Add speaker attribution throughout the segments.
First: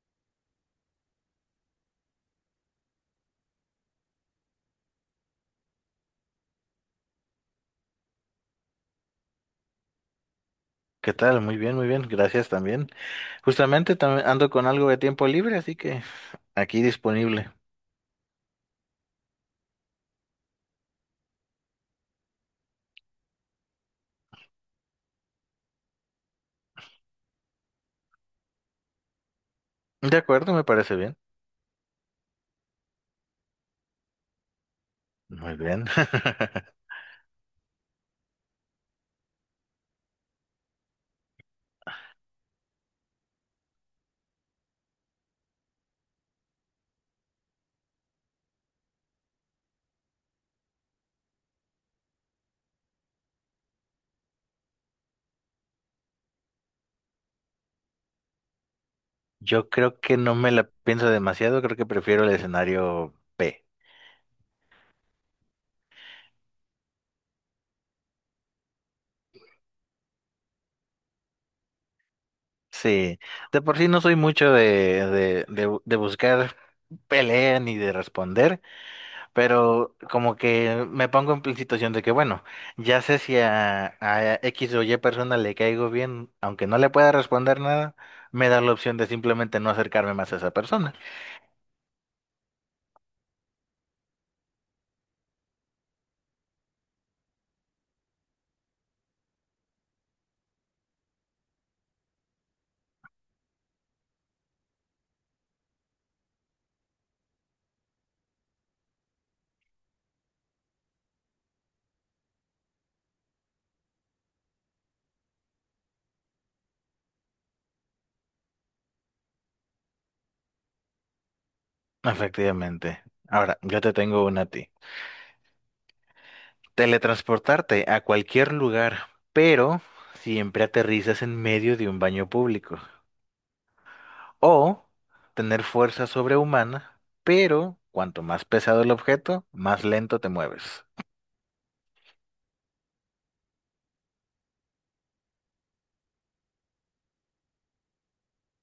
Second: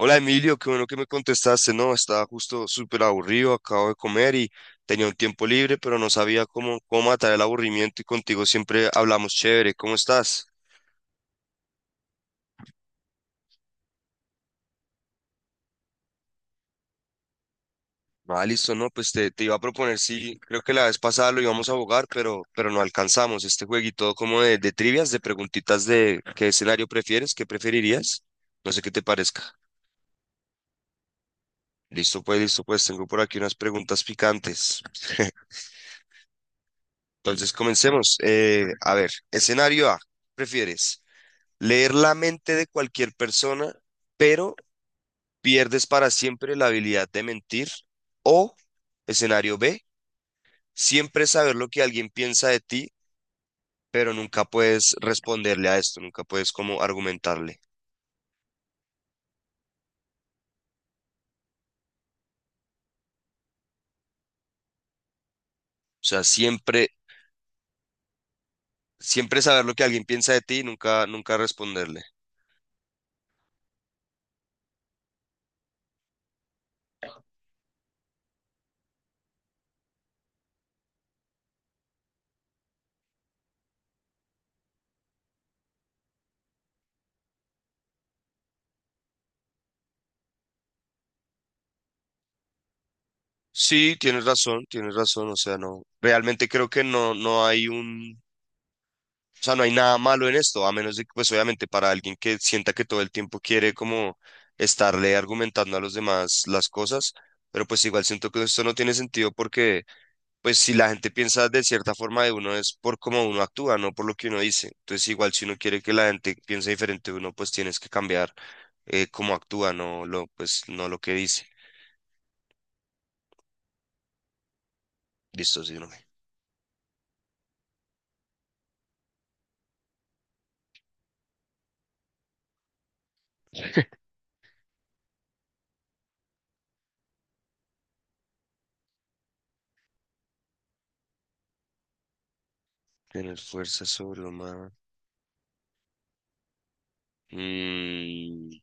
Speaker 1: Hola Emilio, qué bueno que me contestaste. No, estaba justo súper aburrido, acabo de comer y tenía un tiempo libre, pero no sabía cómo matar el aburrimiento y contigo siempre hablamos chévere. ¿Cómo estás?
Speaker 2: ¿Qué tal? Muy bien, muy bien. Gracias también. Justamente también ando con algo de tiempo libre, así que aquí disponible.
Speaker 1: Ah, listo, no, pues te iba a proponer, sí, creo que la vez pasada lo íbamos a jugar, pero no alcanzamos este jueguito como de trivias, de preguntitas de qué escenario prefieres, qué preferirías. No sé qué te parezca.
Speaker 2: De acuerdo, me parece bien.
Speaker 1: Listo, pues, tengo por aquí unas preguntas picantes.
Speaker 2: Muy bien.
Speaker 1: Entonces, comencemos. A ver, escenario A, ¿prefieres? Leer la mente de cualquier persona, pero pierdes para siempre la habilidad de mentir. O, escenario B, siempre saber lo que alguien piensa de ti, pero nunca puedes responderle a esto, nunca puedes como argumentarle.
Speaker 2: Yo creo que no me la pienso demasiado, creo que prefiero el escenario B.
Speaker 1: O sea, siempre, siempre saber lo que alguien piensa de ti, nunca, nunca responderle.
Speaker 2: Sí, de por sí no soy mucho de buscar pelea ni de responder, pero como que me pongo situación de que, bueno, ya sé si a X o Y persona le caigo bien, aunque no le pueda responder nada, me da la opción de simplemente no acercarme más a esa persona.
Speaker 1: Sí, tienes razón, tienes razón. O sea, no, realmente creo que no, no hay un. O sea, no hay nada malo en esto, a menos de que, pues obviamente para alguien que sienta que todo el tiempo quiere como estarle argumentando a los demás las cosas, pero pues igual siento que esto no tiene sentido porque, pues si la gente piensa de cierta forma de uno es por cómo uno actúa, no por lo que uno dice. Entonces igual si uno quiere que la gente piense diferente de uno, pues tienes que cambiar cómo actúa, no lo, pues, no lo que dice.
Speaker 2: Efectivamente. Ahora, yo te tengo una a ti.
Speaker 1: Listo, sí, no me.
Speaker 2: Teletransportarte a cualquier lugar, pero siempre aterrizas en medio de un baño público. O tener fuerza sobrehumana, pero cuanto más pesado el objeto, más lento te mueves.
Speaker 1: Tener fuerza sobrehumana. Mm,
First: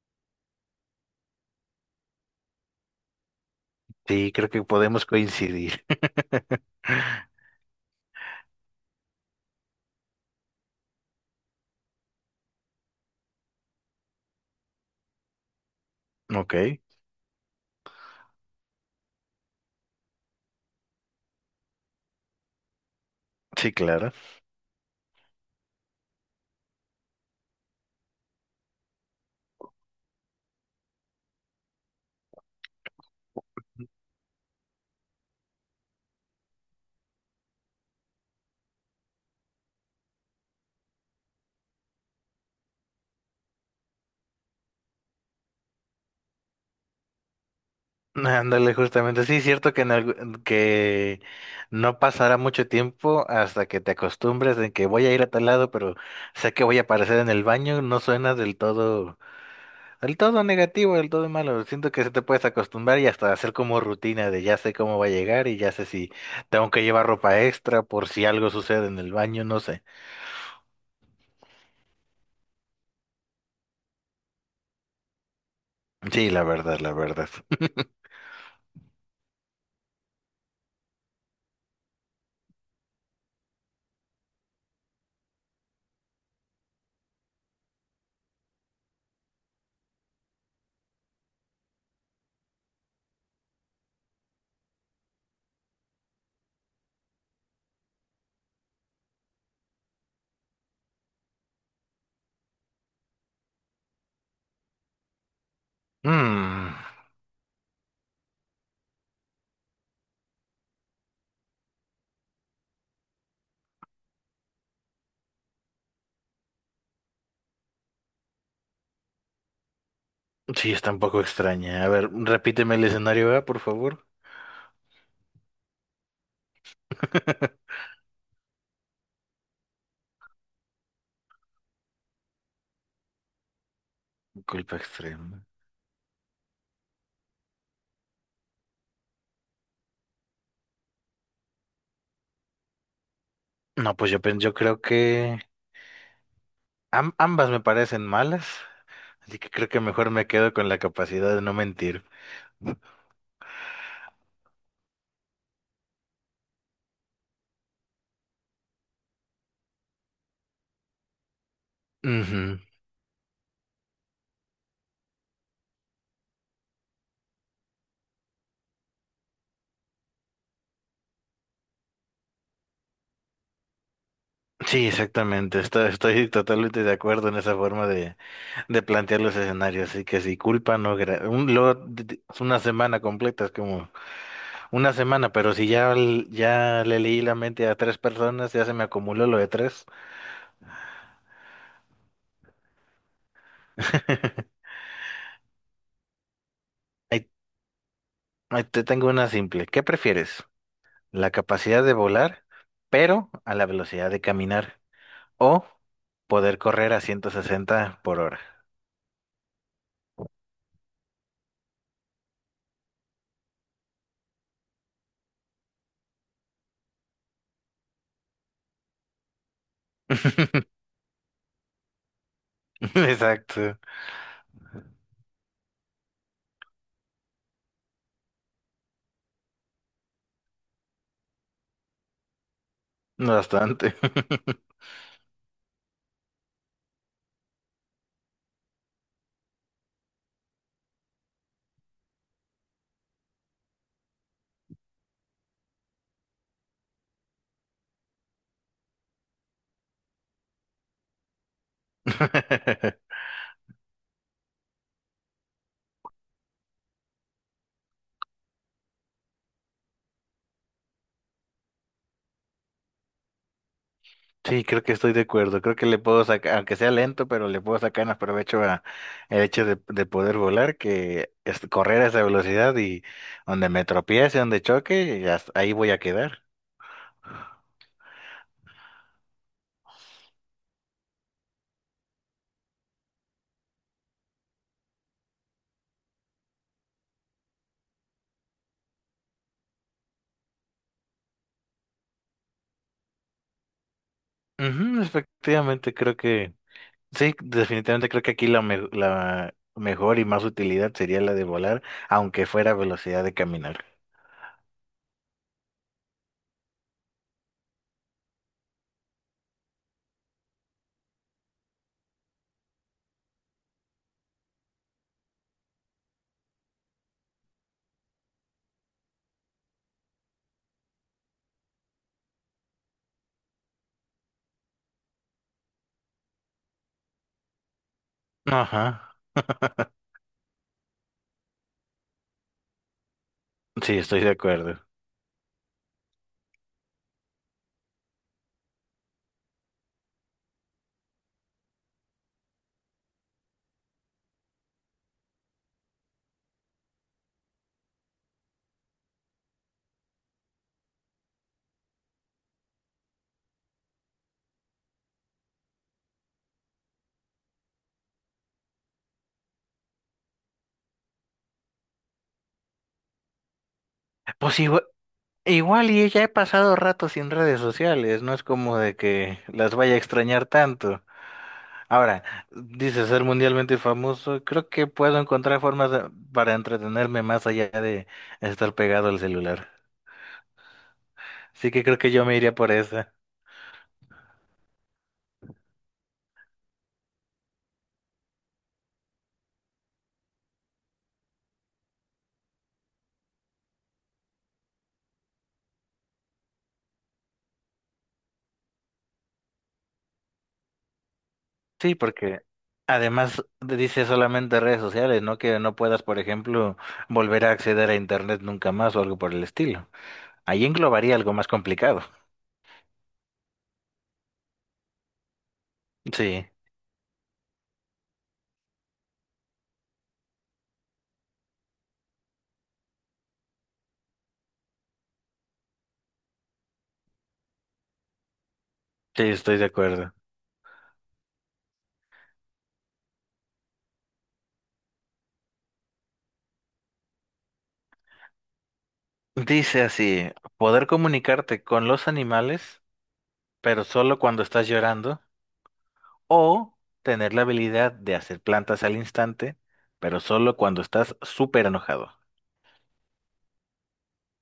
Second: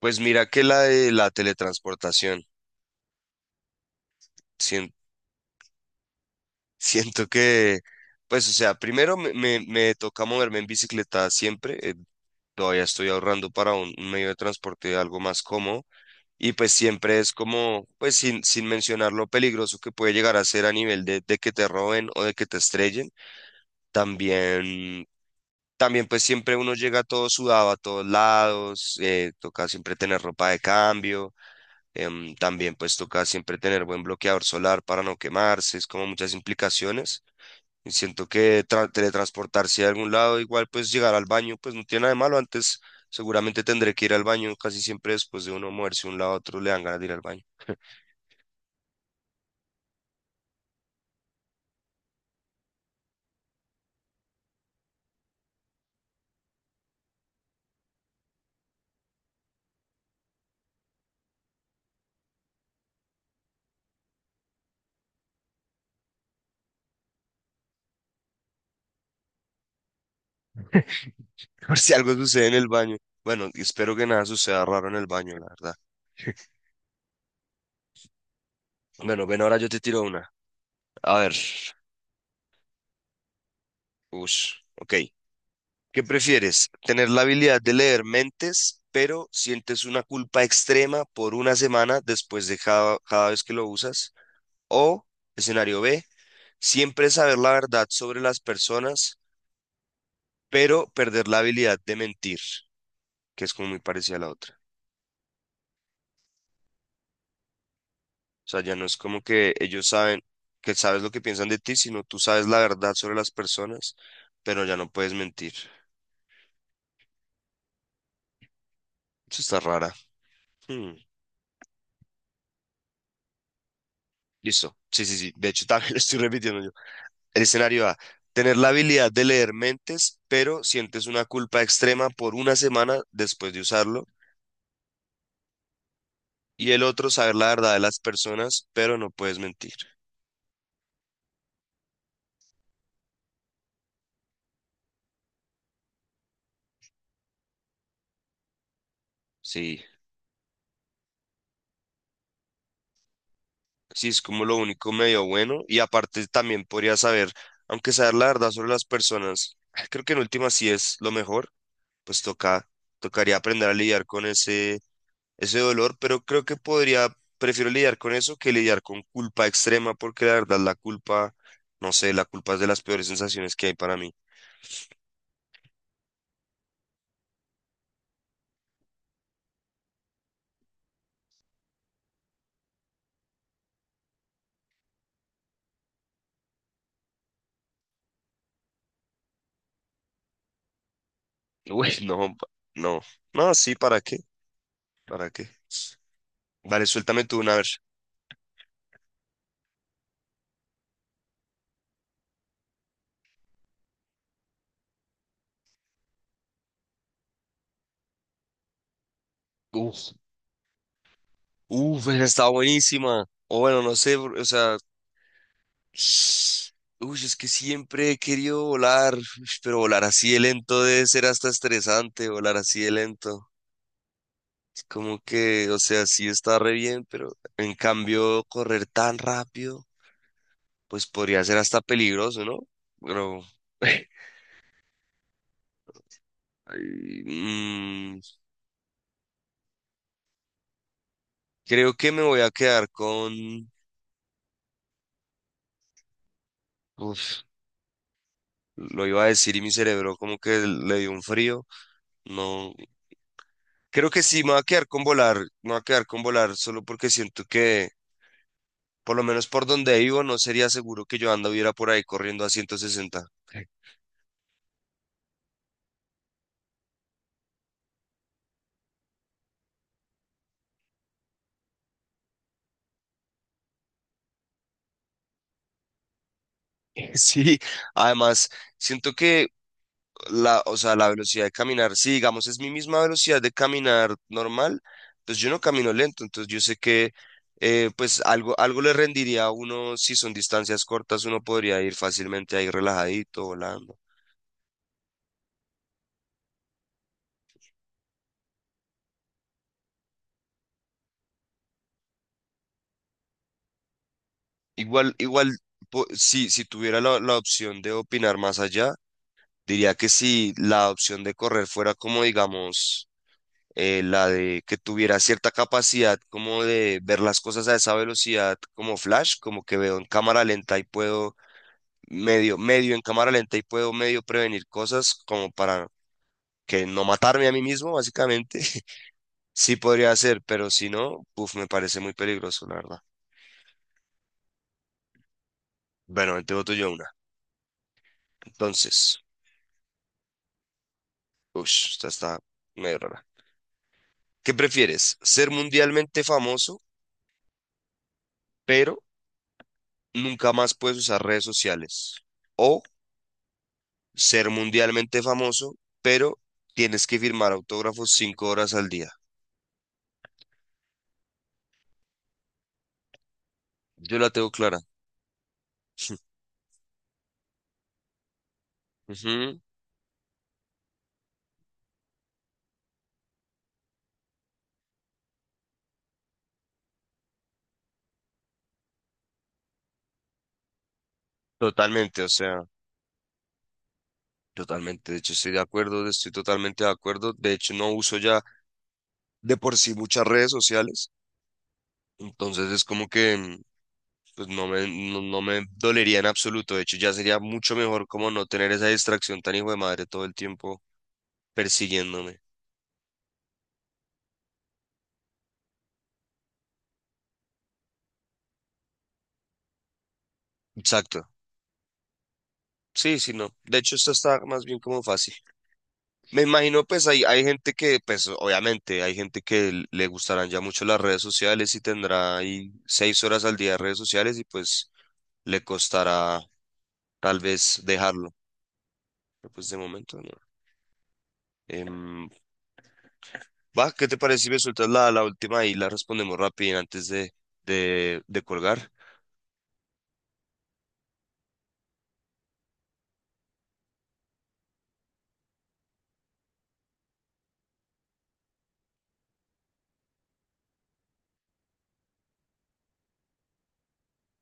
Speaker 1: pues mira que la de la teletransportación.
Speaker 2: Sí, creo que podemos coincidir.
Speaker 1: Siento que, pues, o sea, primero me toca moverme en bicicleta siempre. Todavía estoy ahorrando para un medio de transporte algo más cómodo. Y
Speaker 2: Ok,
Speaker 1: pues siempre es como, pues, sin mencionar lo peligroso que puede llegar a ser a nivel de que te roben o de que te estrellen.
Speaker 2: sí, claro.
Speaker 1: También, también, pues, siempre uno llega todo sudado a todos lados. Toca siempre tener ropa de cambio. También, pues, toca siempre tener buen bloqueador solar para no quemarse. Es como muchas implicaciones. Y siento que teletransportarse a algún lado, igual pues llegar al baño, pues no tiene nada de malo. Antes seguramente tendré que ir al baño, casi siempre después de uno moverse de un lado a otro le dan ganas de ir al baño.
Speaker 2: Ándale, justamente. Sí, es cierto que, que no pasará mucho tiempo hasta que te acostumbres en que voy a ir a tal lado, pero sé que voy a aparecer en el baño. No suena del todo negativo, del todo malo. Siento que se te puedes acostumbrar y hasta hacer como rutina de ya sé cómo va a llegar y ya sé si tengo que llevar ropa extra por si algo sucede en el baño, no sé.
Speaker 1: Por si algo sucede en el baño. Bueno, y espero que nada suceda raro en el baño, la verdad.
Speaker 2: Sí, la verdad, la verdad.
Speaker 1: Bueno, ven, ahora yo te tiro una. A ver, ush, ok. ¿Qué prefieres? ¿Tener la habilidad de leer mentes, pero sientes una culpa extrema por una semana después de cada vez que lo usas? ¿O escenario B? Siempre saber la verdad sobre las personas, pero perder la habilidad de mentir, que es como muy parecida a la otra.
Speaker 2: Mm.
Speaker 1: O sea, ya no es como que ellos saben que sabes lo que piensan de ti, sino tú sabes la verdad sobre las personas, pero ya no puedes mentir. Eso está rara.
Speaker 2: Sí, está
Speaker 1: Hmm.
Speaker 2: un poco extraña. A ver, repíteme el escenario A, por favor.
Speaker 1: Listo. Sí, sí, sí. De hecho, también lo estoy repitiendo yo. El escenario A. Tener la habilidad de leer mentes, pero sientes una culpa extrema por una semana después de usarlo.
Speaker 2: Culpa extrema.
Speaker 1: Y el otro, saber la verdad de las personas, pero no puedes mentir.
Speaker 2: No, pues yo creo que ambas me parecen malas, así que creo que
Speaker 1: Sí.
Speaker 2: mejor me quedo con la capacidad de no mentir.
Speaker 1: Sí, es como lo único medio bueno. Y aparte también podría saber, aunque saber la verdad sobre las personas, creo que en última sí es lo mejor, pues
Speaker 2: Ujú.
Speaker 1: toca, tocaría aprender a lidiar con ese, ese dolor, pero creo que podría, prefiero lidiar con eso que lidiar con culpa extrema, porque la verdad la culpa, no sé, la culpa es de las peores sensaciones que hay para mí.
Speaker 2: Sí, exactamente. Estoy, estoy totalmente de acuerdo en esa forma de plantear los escenarios. Así que si culpa, no. gra- Un, lo- d- d- Una semana completa, es como una semana, pero si ya le leí la mente a tres personas, ya se me acumuló lo de tres.
Speaker 1: Uy, no, no, no, sí, ¿para qué? ¿Para qué? Vale, suéltame
Speaker 2: Ahí
Speaker 1: tú una vez.
Speaker 2: Ahí te tengo una simple. ¿Qué prefieres? ¿La capacidad de volar, pero a la velocidad de caminar? ¿O poder correr a 160 por hora?
Speaker 1: Uf, uf, esa está buenísima. O bueno, no sé, o sea, uy, es que siempre he querido volar, ush, pero volar así de lento debe ser hasta estresante, volar así de lento.
Speaker 2: Exacto.
Speaker 1: Es como que, o sea, sí está re bien, pero en cambio correr tan rápido, pues podría ser hasta peligroso, ¿no? Pero
Speaker 2: Bastante.
Speaker 1: ay, mm, creo que me voy a quedar con... Uf, lo iba a decir y mi cerebro como que le dio un frío. No, creo que sí, me voy a quedar con volar, me voy a quedar con volar solo porque siento que... Por lo menos por donde vivo, no sería seguro que yo anduviera por ahí corriendo a 160.
Speaker 2: Sí, creo que estoy de acuerdo. Creo que le puedo sacar, aunque sea lento, pero le puedo sacar más provecho a el hecho de poder volar que correr a esa velocidad y donde me tropiece, donde choque, y hasta ahí voy a quedar.
Speaker 1: Sí, además, siento que la, o sea, la velocidad de caminar, si digamos es mi misma velocidad de caminar normal, pues yo no camino lento, entonces yo sé que pues algo, algo le rendiría a uno, si son distancias cortas, uno podría ir fácilmente ahí relajadito, volando.
Speaker 2: Ujú, efectivamente, creo que sí, definitivamente creo que aquí la mejor y más utilidad sería la de volar, aunque fuera velocidad de caminar.
Speaker 1: Igual, igual, si, tuviera la opción de opinar más allá, diría que si la opción de correr fuera como, digamos, la de que tuviera cierta capacidad como de ver las cosas a esa velocidad como flash, como que veo en cámara lenta y puedo medio en cámara lenta y puedo medio prevenir cosas como para que no matarme a mí mismo, básicamente.
Speaker 2: Ajá.
Speaker 1: Sí podría ser, pero si no, uf, me parece muy peligroso, la verdad.
Speaker 2: Sí, estoy de acuerdo.
Speaker 1: Bueno, te voto yo una. Entonces, uff, esta está medio rara. ¿Qué prefieres? ¿Ser mundialmente famoso, pero nunca más puedes usar redes sociales? ¿O ser mundialmente famoso, pero tienes que firmar autógrafos 5 horas al día? Yo la tengo
Speaker 2: Pues
Speaker 1: clara.
Speaker 2: igua- igual, y ya he pasado rato sin redes sociales, no es como de que
Speaker 1: Ujú.
Speaker 2: las vaya a extrañar tanto. Ahora, dice ser mundialmente famoso, creo que puedo encontrar formas para entretenerme más allá de estar pegado al celular. Así que creo que
Speaker 1: Totalmente,
Speaker 2: yo
Speaker 1: o
Speaker 2: me iría
Speaker 1: sea,
Speaker 2: por esa.
Speaker 1: totalmente. De hecho, estoy de acuerdo, estoy totalmente de acuerdo. De hecho, no uso ya de por sí muchas redes sociales. Entonces es como que pues no me, no, no me dolería en absoluto. De hecho, ya sería mucho mejor como no tener esa distracción tan hijo de madre todo el tiempo
Speaker 2: Sí,
Speaker 1: persiguiéndome.
Speaker 2: porque además dice solamente redes sociales, ¿no? Que no puedas, por ejemplo, volver a acceder a internet nunca más o algo por el estilo. Ahí englobaría
Speaker 1: Exacto.
Speaker 2: algo más complicado.
Speaker 1: Sí, sí, no. De hecho, esto está más bien como fácil. Me
Speaker 2: Sí,
Speaker 1: imagino, pues hay gente que, pues obviamente, hay gente que le gustarán ya mucho las redes sociales y tendrá ahí 6 horas al día de redes sociales y pues le costará tal vez dejarlo.
Speaker 2: sí,
Speaker 1: Pero
Speaker 2: estoy de
Speaker 1: pues de
Speaker 2: acuerdo.
Speaker 1: momento no. Em, Va, ¿qué te parece si me sueltas la, última y la respondemos rápido antes de colgar?
Speaker 2: Dice así, poder comunicarte con los animales, pero solo cuando estás llorando, o tener la habilidad de hacer plantas al instante, pero solo cuando estás súper enojado.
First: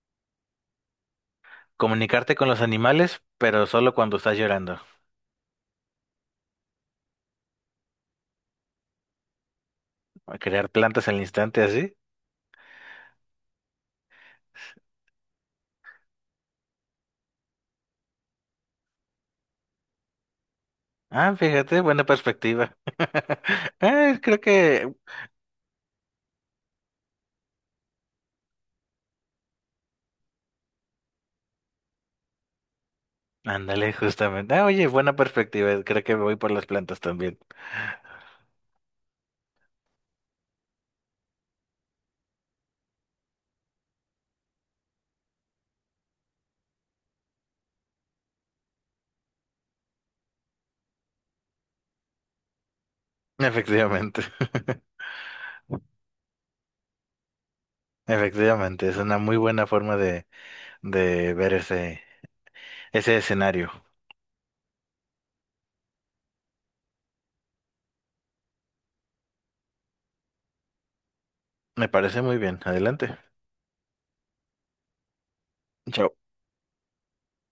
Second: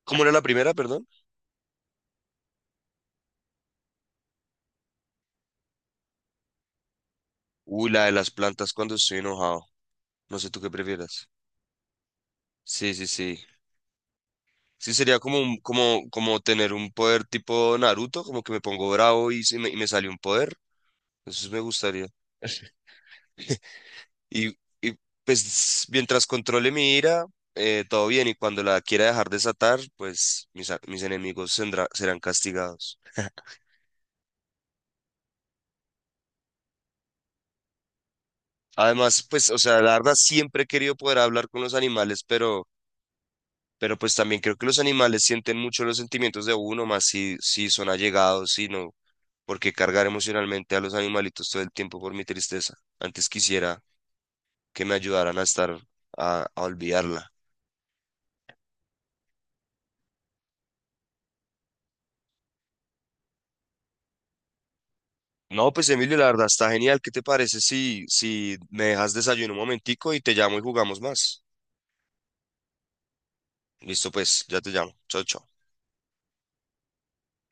Speaker 1: ¿Cómo era la primera, perdón?
Speaker 2: Comunicarte con los animales, pero solo cuando estás llorando.
Speaker 1: Uy, la de las plantas cuando estoy enojado. No sé tú
Speaker 2: Crear
Speaker 1: qué
Speaker 2: plantas al
Speaker 1: prefieras.
Speaker 2: instante así.
Speaker 1: Sí, sí, sí. Sí, sería como, como tener un poder tipo Naruto, como que me pongo bravo y, se me, y me sale un poder.
Speaker 2: Ah,
Speaker 1: Eso sí me
Speaker 2: fíjate, buena
Speaker 1: gustaría.
Speaker 2: perspectiva. Ah, creo
Speaker 1: Y,
Speaker 2: que...
Speaker 1: y, pues mientras controle mi ira, todo bien. Y cuando la quiera dejar desatar, pues mis, mis enemigos serán castigados.
Speaker 2: Ándale, justamente. Ah, oye, buena perspectiva. Creo que me voy por las plantas también.
Speaker 1: Además, pues, o sea, la verdad siempre he querido poder hablar con los animales, pero pues también creo que los animales sienten mucho los sentimientos de uno, más si, son allegados, si no. Porque cargar emocionalmente a los animalitos todo el tiempo por mi tristeza. Antes quisiera
Speaker 2: Efectivamente.
Speaker 1: que me ayudaran a estar, a olvidarla.
Speaker 2: Efectivamente, es una muy buena forma de ver ese, ese escenario.
Speaker 1: No, pues Emilio, la verdad está genial. ¿Qué te parece si, me dejas desayuno un momentico y te llamo y jugamos más?
Speaker 2: Me parece muy bien. Adelante.
Speaker 1: Listo, pues, ya te llamo. Chao, chao.
Speaker 2: Chao.